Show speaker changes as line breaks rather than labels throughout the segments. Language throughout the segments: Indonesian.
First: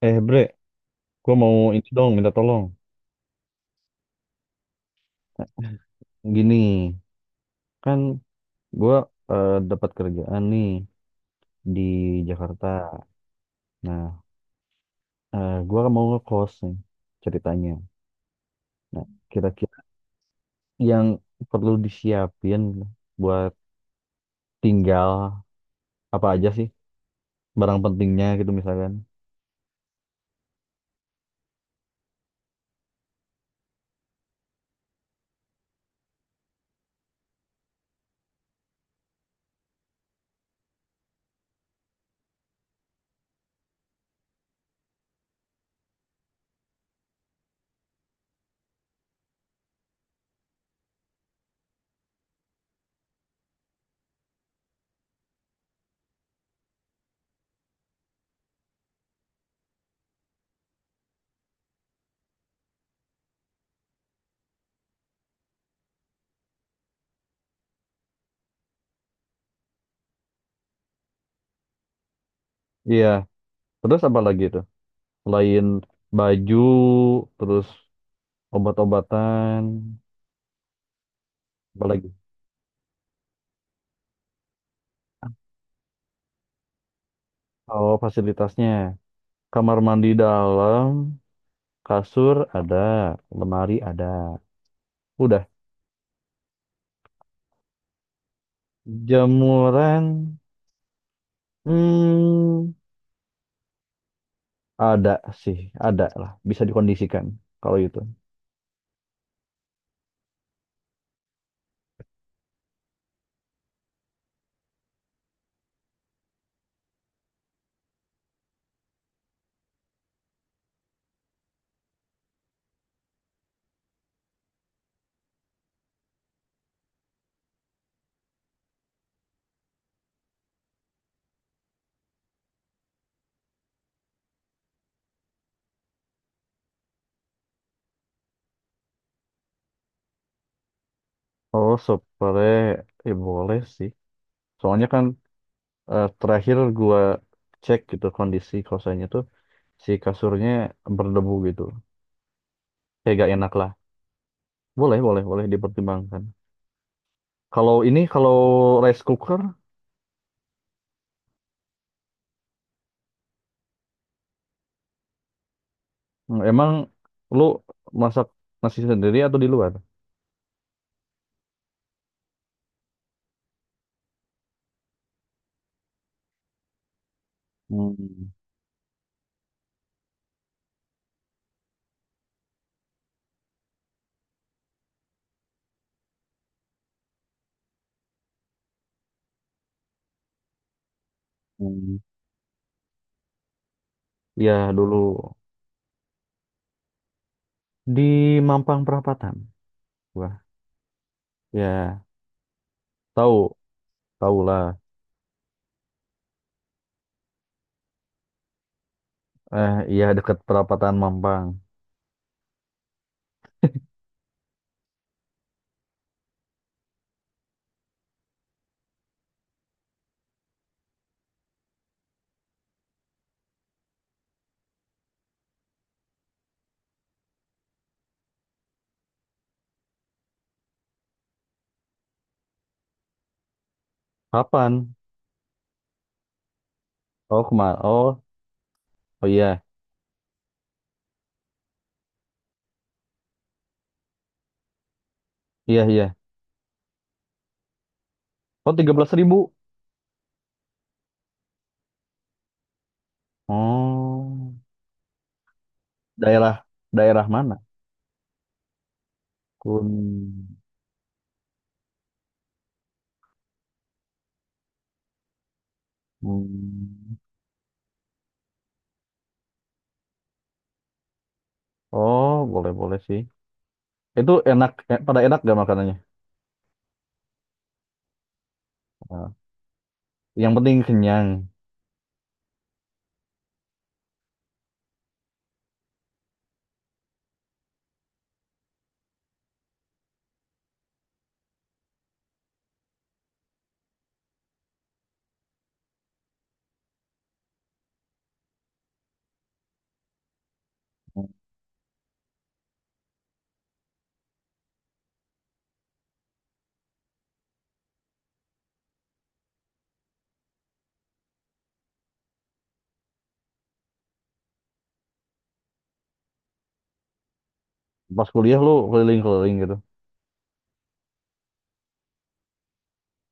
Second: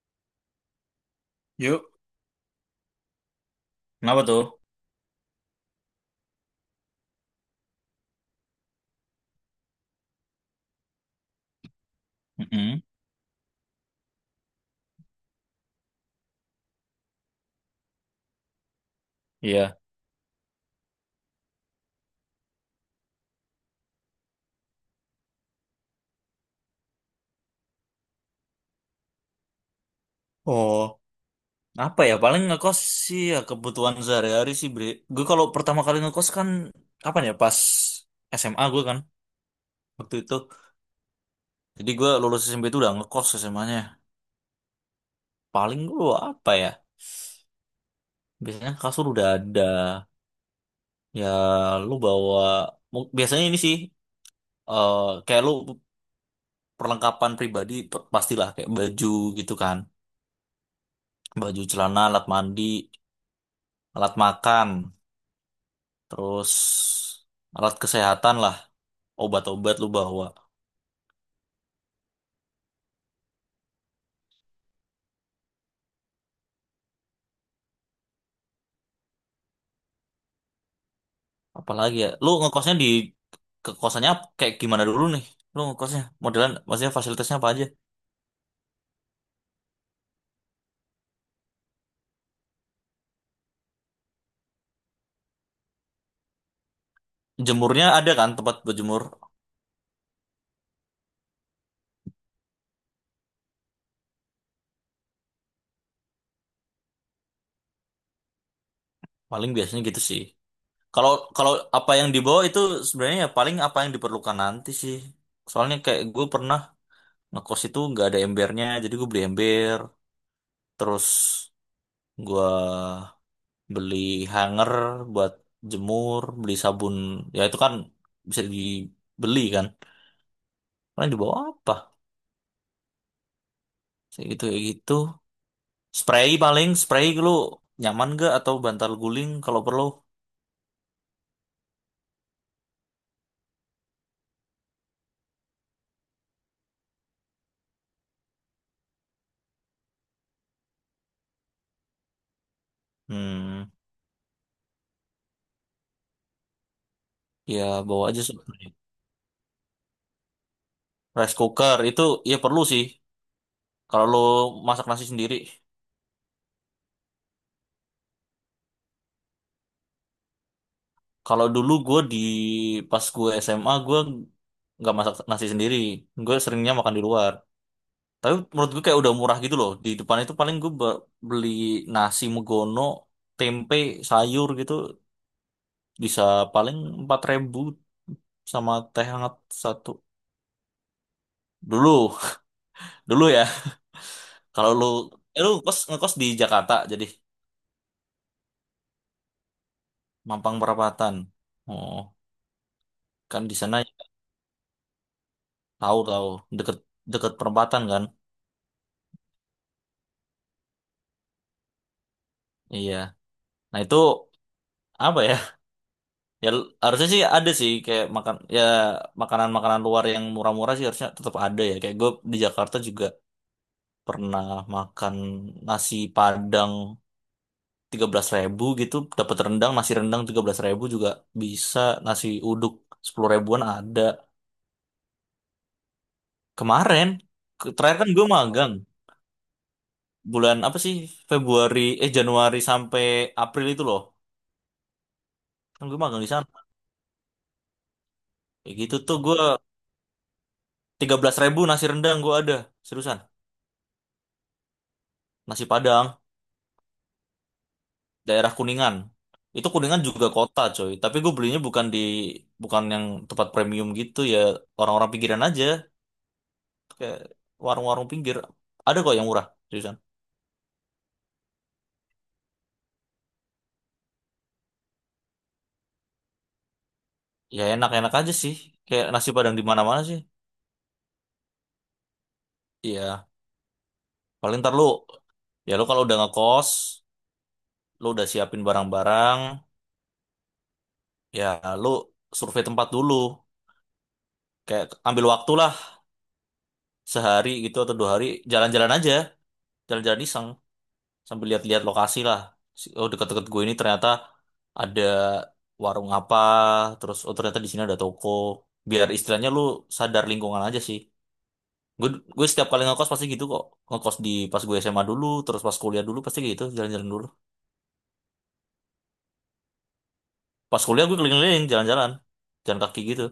Eh bre, gue mau
Yuk.
ini dong minta tolong.
Kenapa tuh?
Gini, kan gue dapat kerjaan nih di
Mm-mm.
Jakarta. Nah, gua kan mau ngekos nih ceritanya. Nah, kira-kira
Iya.
yang perlu disiapin buat tinggal apa aja sih barang pentingnya gitu misalkan.
Oh, apa ya? Paling ngekos sih ya kebutuhan sehari-hari sih, Bre. Gue kalau pertama kali ngekos kan kapan ya? Pas SMA gue kan waktu itu. Jadi gue lulus SMP itu udah ngekos SMA-nya. Paling gue apa ya? Biasanya kasur udah ada. Ya lu bawa biasanya ini sih, kayak lu perlengkapan pribadi pastilah kayak baju gitu kan. Baju celana, alat mandi, alat makan. Terus alat kesehatan lah, obat-obat lu bawa.
Iya, terus apa lagi tuh? Selain baju, terus obat-obatan, apa
Apalagi
lagi?
ya, lu ngekosnya ke kosannya kayak gimana dulu nih? Lu ngekosnya modelan, maksudnya fasilitasnya apa aja?
Oh, fasilitasnya. Kamar mandi dalam, kasur ada, lemari ada. Udah.
Jemurnya ada kan tempat berjemur?
Jemuran, hmm, ada sih, ada lah. Bisa dikondisikan kalau itu.
Paling biasanya gitu sih. Kalau kalau apa yang dibawa itu sebenarnya ya paling apa yang diperlukan nanti sih. Soalnya kayak gue pernah ngekos itu nggak ada embernya, jadi gue beli ember. Terus gue beli hanger buat jemur, beli sabun, ya itu kan bisa dibeli kan. Paling dibawa apa? Kayak gitu kayak gitu. Spray paling, spray lu nyaman gak atau bantal guling kalau perlu?
Oh, spray, ya boleh sih. Soalnya kan terakhir gua cek gitu kondisi kosannya tuh si kasurnya berdebu gitu. Kayak gak enak
Hmm,
lah. Boleh, boleh, boleh dipertimbangkan.
ya
Kalau ini,
bawa aja
kalau
spray.
rice cooker,
Rice cooker itu ya perlu sih kalau lu masak nasi sendiri.
emang lu masak nasi sendiri atau di luar?
Kalau dulu gue pas gue SMA gue nggak masak nasi sendiri, gue seringnya makan di luar.
Hmm.
Tapi menurut gue kayak udah murah gitu loh. Di depan itu paling gue beli nasi megono, tempe, sayur gitu. Bisa paling 4.000 sama teh hangat satu.
Hmm.
Dulu, dulu ya. Kalau
Ya
lu,
dulu
eh, lu ngekos di Jakarta, jadi
di Mampang Perapatan. Wah,
Mampang Perapatan. Oh,
ya
kan
tahu,
di sana
tahu lah.
tahu tahu deket deket perempatan kan.
Eh, iya dekat perapatan Mampang.
Iya. Nah itu apa ya? Ya harusnya sih ada sih kayak makan ya, makanan-makanan luar yang murah-murah sih harusnya tetap ada ya. Kayak gue di Jakarta juga pernah makan nasi Padang 13.000 gitu, dapat rendang, nasi rendang 13.000 juga bisa, nasi uduk 10 ribuan ada.
Kapan?
Kemarin,
Oh, kemar.
terakhir kan
Oh,
gue magang
oh iya,
bulan apa sih, Februari, eh, Januari sampai April itu loh.
iya
Kan gue
iya.
magang di sana.
Oh,
Kayak
tiga
gitu
belas
tuh
ribu.
gue 13.000 nasi rendang gue ada, seriusan.
Oh,
Nasi Padang
daerah daerah mana?
daerah Kuningan. Itu
Kun.
Kuningan juga kota, coy. Tapi gue belinya bukan di, bukan yang tempat premium gitu ya, orang-orang pinggiran aja.
Hmm.
Kayak warung-warung pinggir ada kok yang murah, seriusan.
Oh, boleh boleh sih. Itu enak, pada enak gak makanannya?
Ya enak-enak aja sih kayak nasi
Nah,
padang di mana-mana sih.
yang penting kenyang.
Iya paling ntar lu, ya lu kalau udah ngekos, lu udah siapin barang-barang, ya lu survei tempat dulu, kayak ambil waktu lah sehari gitu atau 2 hari, jalan-jalan aja, jalan-jalan iseng sambil lihat-lihat lokasi lah. Oh, deket-deket gue ini ternyata ada warung apa, terus, oh, ternyata di sini ada toko, biar istilahnya lu sadar lingkungan aja sih. Gue gue setiap kali ngekos pasti gitu kok. Ngekos pas gue SMA dulu, terus pas kuliah dulu pasti gitu, jalan-jalan dulu.
Pas kuliah lu keliling-keliling gitu,
Pas kuliah gue keliling-keliling, jalan-jalan. Jalan kaki gitu,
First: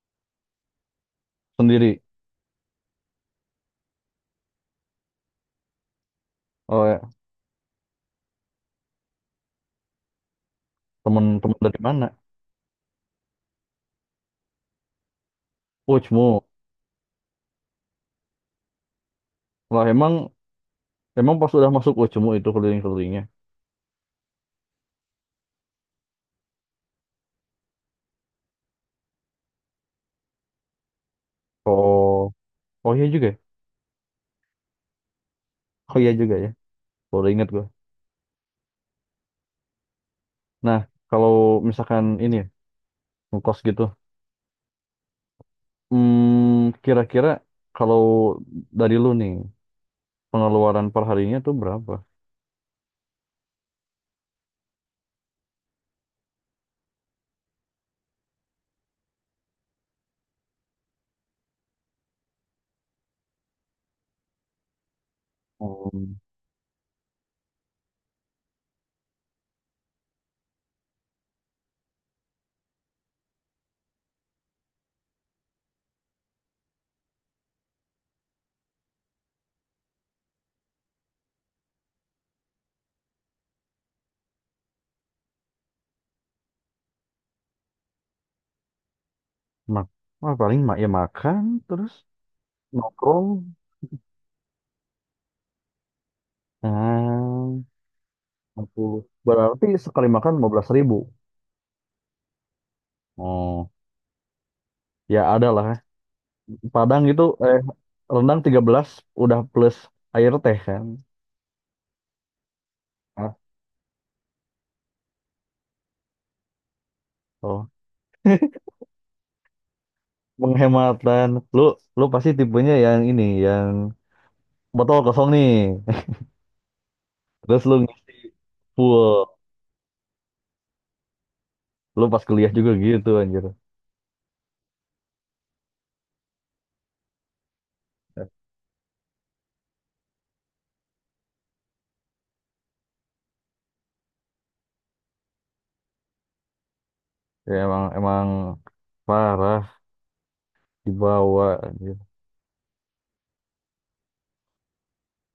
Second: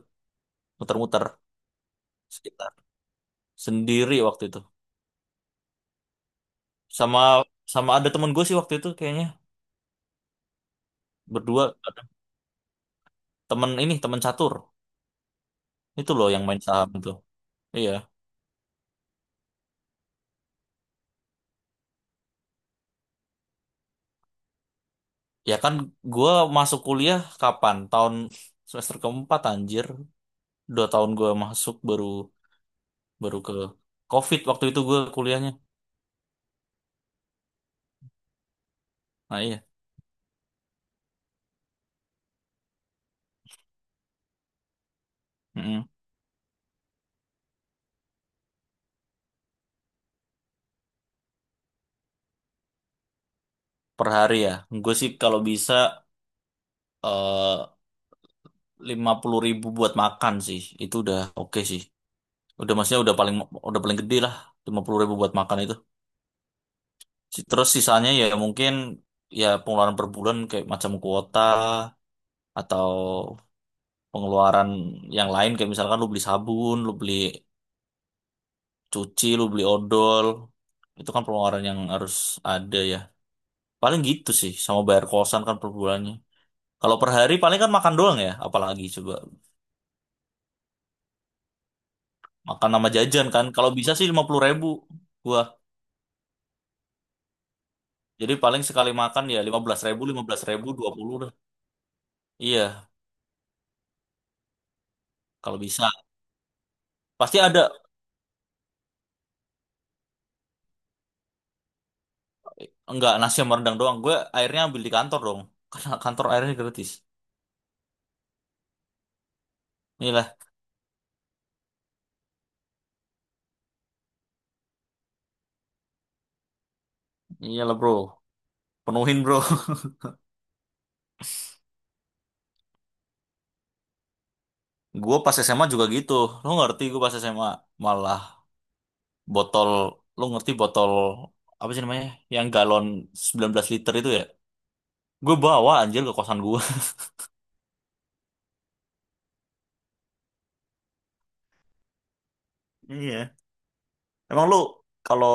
muter-muter
sendiri.
sekitar sendiri waktu itu.
Oh, ya.
Sama sama ada temen gue sih waktu itu kayaknya,
Temen-temen
berdua,
dari
ada
mana?
temen, ini temen catur
Oh,
itu loh,
cemu.
yang main saham itu. Iya.
Lah emang Emang pas udah masuk Ucemu itu keliling-kelilingnya.
Ya kan gue masuk kuliah kapan, tahun semester keempat anjir, 2 tahun gue masuk baru
Oh, oh iya juga,
baru
ya.
ke COVID waktu itu gue kuliahnya.
Oh iya juga ya. Baru ingat gua.
Nah,
Nah, kalau misalkan ini ya, ngekos gitu.
iya.
Kira-kira kalau dari lu nih, pengeluaran per harinya tuh berapa?
Per hari ya. Gue sih kalau bisa, eh, 50.000 buat makan sih. Itu udah oke sih. Udah, maksudnya udah paling gede lah. 50.000 buat makan itu.
Hmm,
Terus sisanya ya mungkin, ya pengeluaran per bulan kayak macam kuota atau pengeluaran yang lain, kayak misalkan lu beli sabun, lu beli cuci, lu beli odol. Itu kan pengeluaran yang harus ada ya. Paling gitu sih, sama bayar kosan kan per bulannya. Kalau per hari paling kan makan doang ya, apalagi coba.
mak wah, paling ya makan terus
Makan sama jajan
nongkrong.
kan. Kalau bisa sih 50.000 gua.
Ah,
Jadi paling
Nah,
sekali makan ya lima
Berarti
belas ribu,
sekali
lima
makan
belas
lima belas
ribu, dua
ribu.
puluh dah. Iya,
Oh, ya ada
kalau
lah.
bisa.
Padang itu
Pasti ada.
rendang 13 udah plus air teh kan.
Enggak,
Ah.
nasi sama rendang doang. Gue airnya ambil di kantor dong. Karena kantor airnya gratis.
Oh,
Iyalah,
menghemat dan lu lu pasti tipenya yang ini yang botol kosong nih. Terus
iyalah
lu
bro. Penuhin
full.
bro.
Lu pas kuliah juga gitu anjir.
Gue pas SMA juga gitu. Lo ngerti gue pas SMA. Malah botol, lo ngerti botol, apa sih namanya? Yang galon 19 liter itu ya. Gue bawa anjir ke kosan gue.
Ya emang emang parah dibawa anjir.
Iya. Emang lu kalau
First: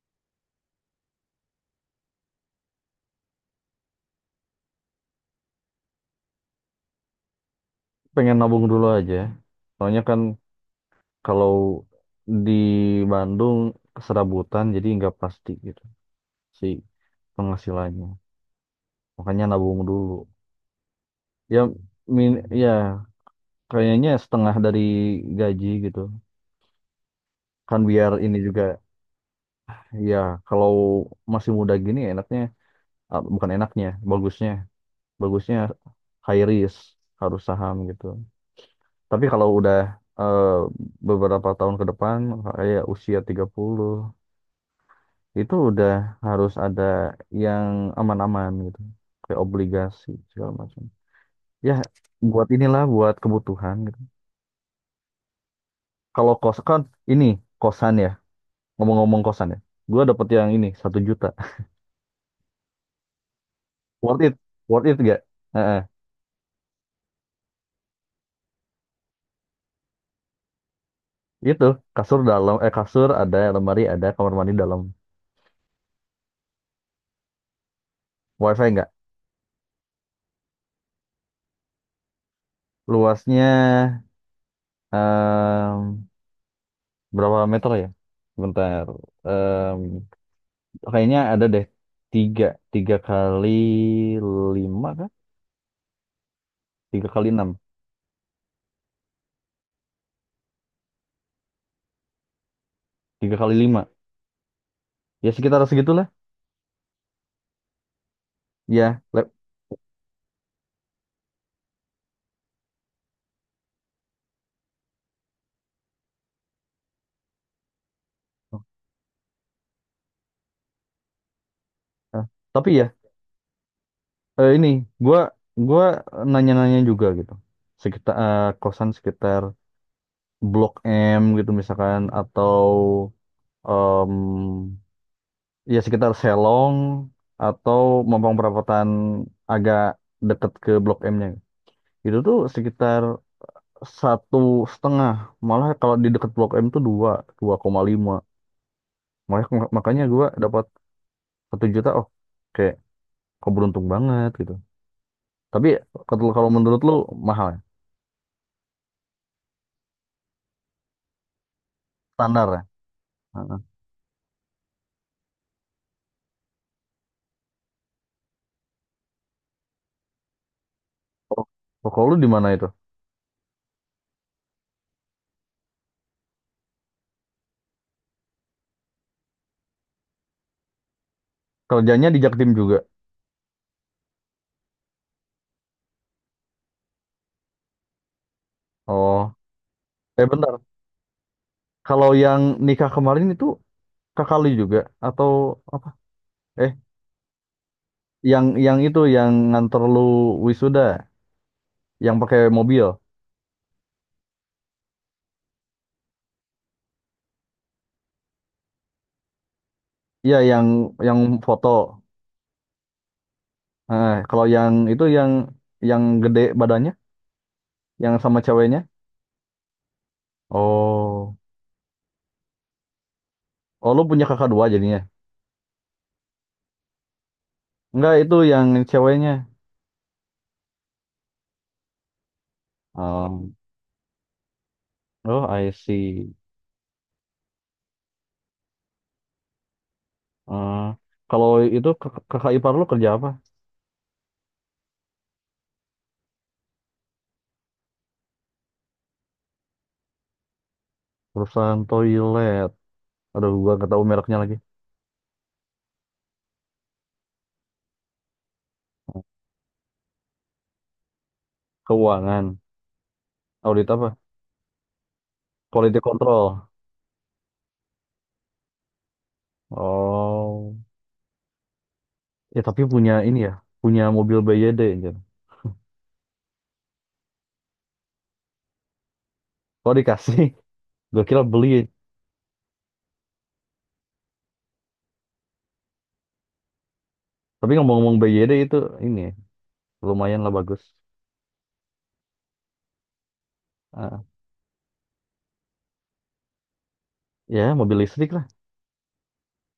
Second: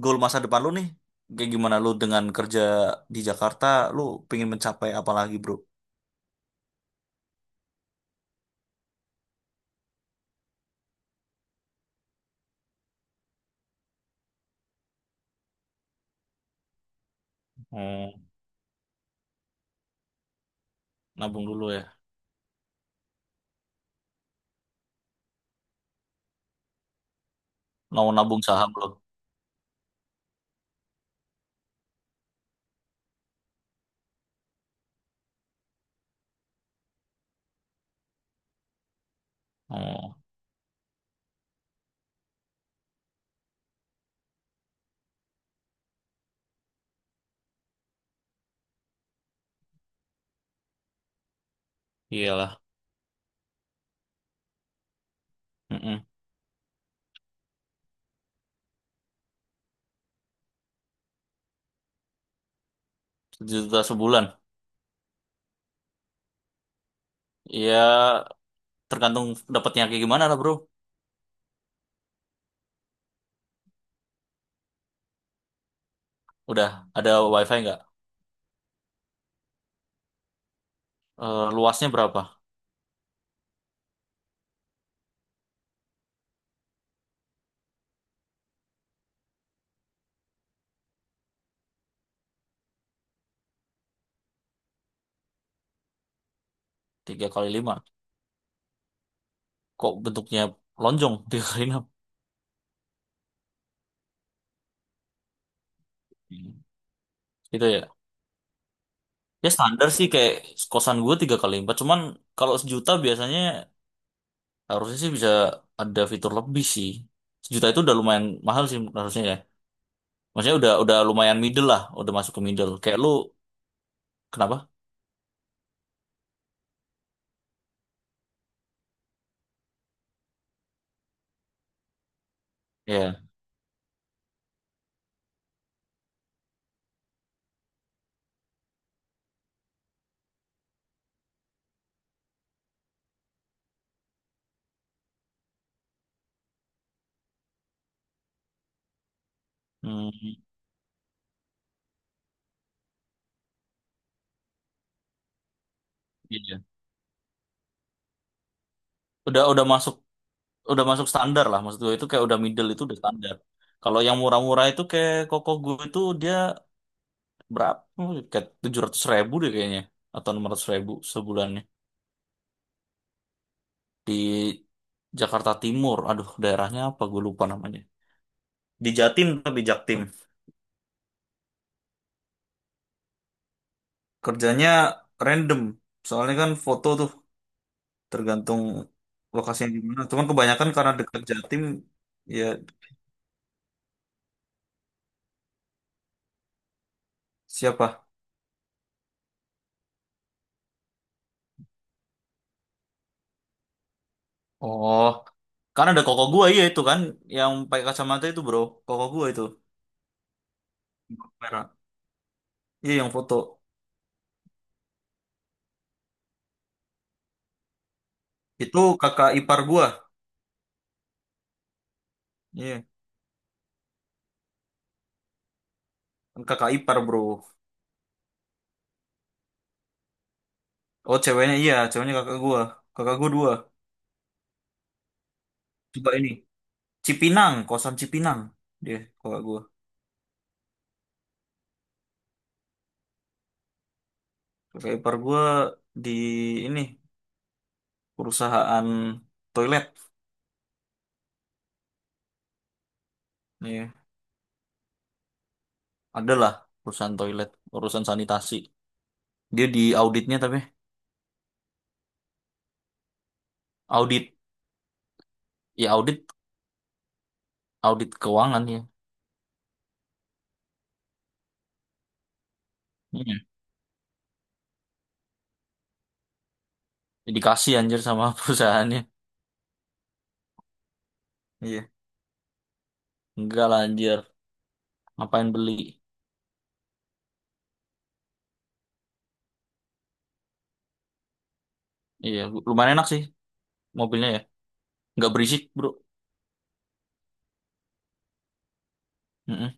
goal masa depan lu nih kayak gimana, lu dengan kerja di Jakarta, lu pengen mencapai apa lagi, Bro?
Pengen nabung dulu aja. Soalnya kan kalau di Bandung keserabutan jadi nggak pasti gitu si penghasilannya.
Oh,
Makanya nabung dulu.
nabung
Ya
dulu ya.
min ya kayaknya setengah dari gaji gitu. Kan
Mau
biar ini
nabung
juga.
saham lo.
Iya, kalau masih muda gini enaknya, ah, bukan enaknya, bagusnya high risk harus saham gitu. Tapi kalau udah
Oh,
eh, beberapa tahun ke depan kayak usia 30 itu udah harus ada yang aman-aman gitu. Kayak obligasi segala macam. Ya, buat
iyalah.
inilah buat kebutuhan gitu.
Mm-mm.
Kalau kos kan ini kosan ya. Ngomong-ngomong kosan ya. Gue dapet yang ini 1 juta.
Sejuta
Worth it.
sebulan.
Worth it gak?
Ya, tergantung dapatnya kayak gimana lah, Bro.
Itu kasur dalam, eh kasur ada, lemari ada, kamar mandi dalam.
Udah ada wifi nggak?
WiFi nggak.
Eh, luasnya berapa?
Luasnya em, berapa meter ya? Bentar. Em, kayaknya ada deh tiga, tiga kali lima kah? Tiga
Tiga
kali
kali
enam,
lima. Kok bentuknya lonjong tiga kali enam?
tiga kali lima. Ya sekitar segitulah.
Hmm. Gitu ya.
Ya, lab.
Ya standar sih kayak kosan gue tiga kali empat. Cuman kalau sejuta biasanya, harusnya sih bisa ada fitur lebih sih. Sejuta itu udah lumayan mahal sih harusnya ya. Maksudnya udah lumayan middle lah, udah
eh,
masuk ke
tapi
middle.
ya
Kayak lu
ini
kenapa?
gua gua nanya-nanya juga gitu. Sekitar kosan sekitar Blok M gitu misalkan atau
Ya.
em, ya sekitar Selong atau Mampang Perapatan agak deket ke Blok M-nya. Itu tuh sekitar 1,5. Malah kalau di deket Blok M tuh 2, 2,5. Makanya makanya gue
Hmm,
dapat 1 juta. Oh, kayak kok beruntung banget gitu. Tapi kalau kalau
iya.
menurut lu mahal ya?
Udah udah masuk udah masuk standar lah, maksud gue itu kayak udah
Standar ya?
middle itu udah standar.
Heeh.
Kalau yang murah-murah itu kayak koko gue, itu dia berapa? Oh, kayak 700.000 deh kayaknya atau 600.000
Oh,
sebulannya,
oh, kalau lu di mana itu?
di Jakarta Timur. Aduh, daerahnya apa? Gue lupa namanya. Di Jatim tapi Jaktim.
Kerjanya di Jaktim juga.
Kerjanya random, soalnya kan foto tuh tergantung
Oh,
lokasinya di mana,
eh
cuman
bentar.
kebanyakan karena dekat Jatim.
Kalau yang
Ya,
nikah kemarin itu kakak lu juga atau apa? Eh,
siapa?
yang itu yang nganter lu wisuda yang pakai mobil,
Oh, karena ada koko gua. Iya itu kan yang pakai kacamata itu bro, koko gua itu
iya yang foto.
merah. Iya yang foto.
Nah, kalau yang itu yang gede badannya yang sama ceweknya.
Itu kakak ipar gua.
Oh,
Iya
oh, lu punya kakak dua jadinya.
kan kakak ipar bro.
Enggak, itu yang ceweknya.
Oh, ceweknya. Iya, ceweknya kakak gua. Kakak gua dua.
Oh, oh, I
Coba ini,
see.
Cipinang, kosan Cipinang, dia kakak gua.
Eh, kalau itu kakak ipar lu kerja apa?
Kakak ipar gua di ini perusahaan toilet.
Perusahaan toilet, aduh gua nggak
Iya.
tahu mereknya lagi.
Ada lah urusan toilet, urusan sanitasi. Dia di auditnya tapi
Keuangan, audit apa,
audit, ya
quality
audit,
control?
audit keuangan ya.
Oh. Ya tapi punya
Iya.
ini ya, punya mobil BYD anjir.
Ya, dikasih anjir sama perusahaannya.
Kalau dikasih, gue kira beli.
Iya. Enggak lah anjir, ngapain beli?
Tapi ngomong-ngomong BYD itu ini lumayan lah bagus.
Iya, lumayan enak sih
Ah,
mobilnya ya. Enggak berisik, Bro.
ya mobil listrik lah.
Mm-mm.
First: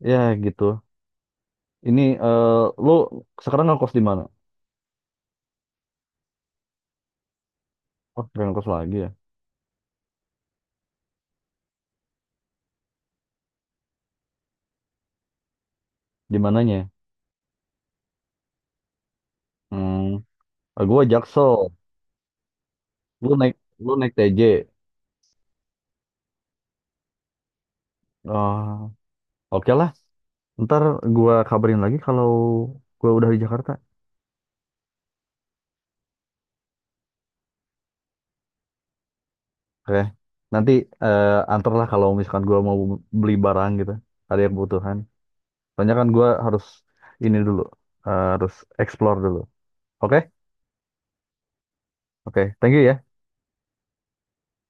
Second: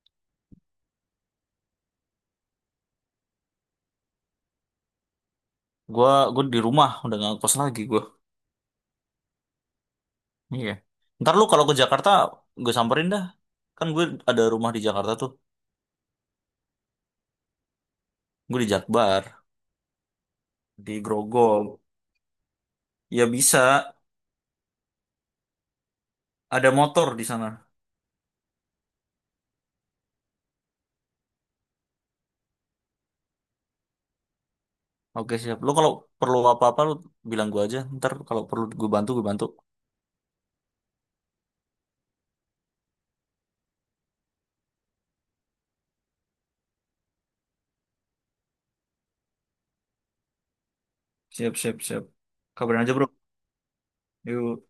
Ya gitu. Ini eh lu sekarang ngekos di mana?
Gua di rumah udah nggak kos lagi gua.
Oh, gak ngekos lagi ya.
Iya. Ntar lu kalau ke Jakarta gue samperin dah. Kan gue ada rumah di Jakarta tuh.
Di mananya?
Gue di Jakbar,
Hmm,
di
gue
Grogol.
Jaksel.
Ya
Lu naik
bisa,
lu naik TJ.
ada motor di sana.
Ah, oke lah. Ntar gua kabarin lagi kalau gua udah di Jakarta.
Oke siap. Lo kalau perlu apa-apa lo bilang gue aja. Ntar kalau perlu gue bantu, gue bantu.
Oke. Nanti antar lah kalau misalkan gua mau beli barang gitu. Ada yang kebutuhan. Soalnya kan gue harus ini dulu, harus explore dulu. Oke,
Siap, siap, siap.
Oke, Thank you
Kabarin aja bro.
ya.
Yuk.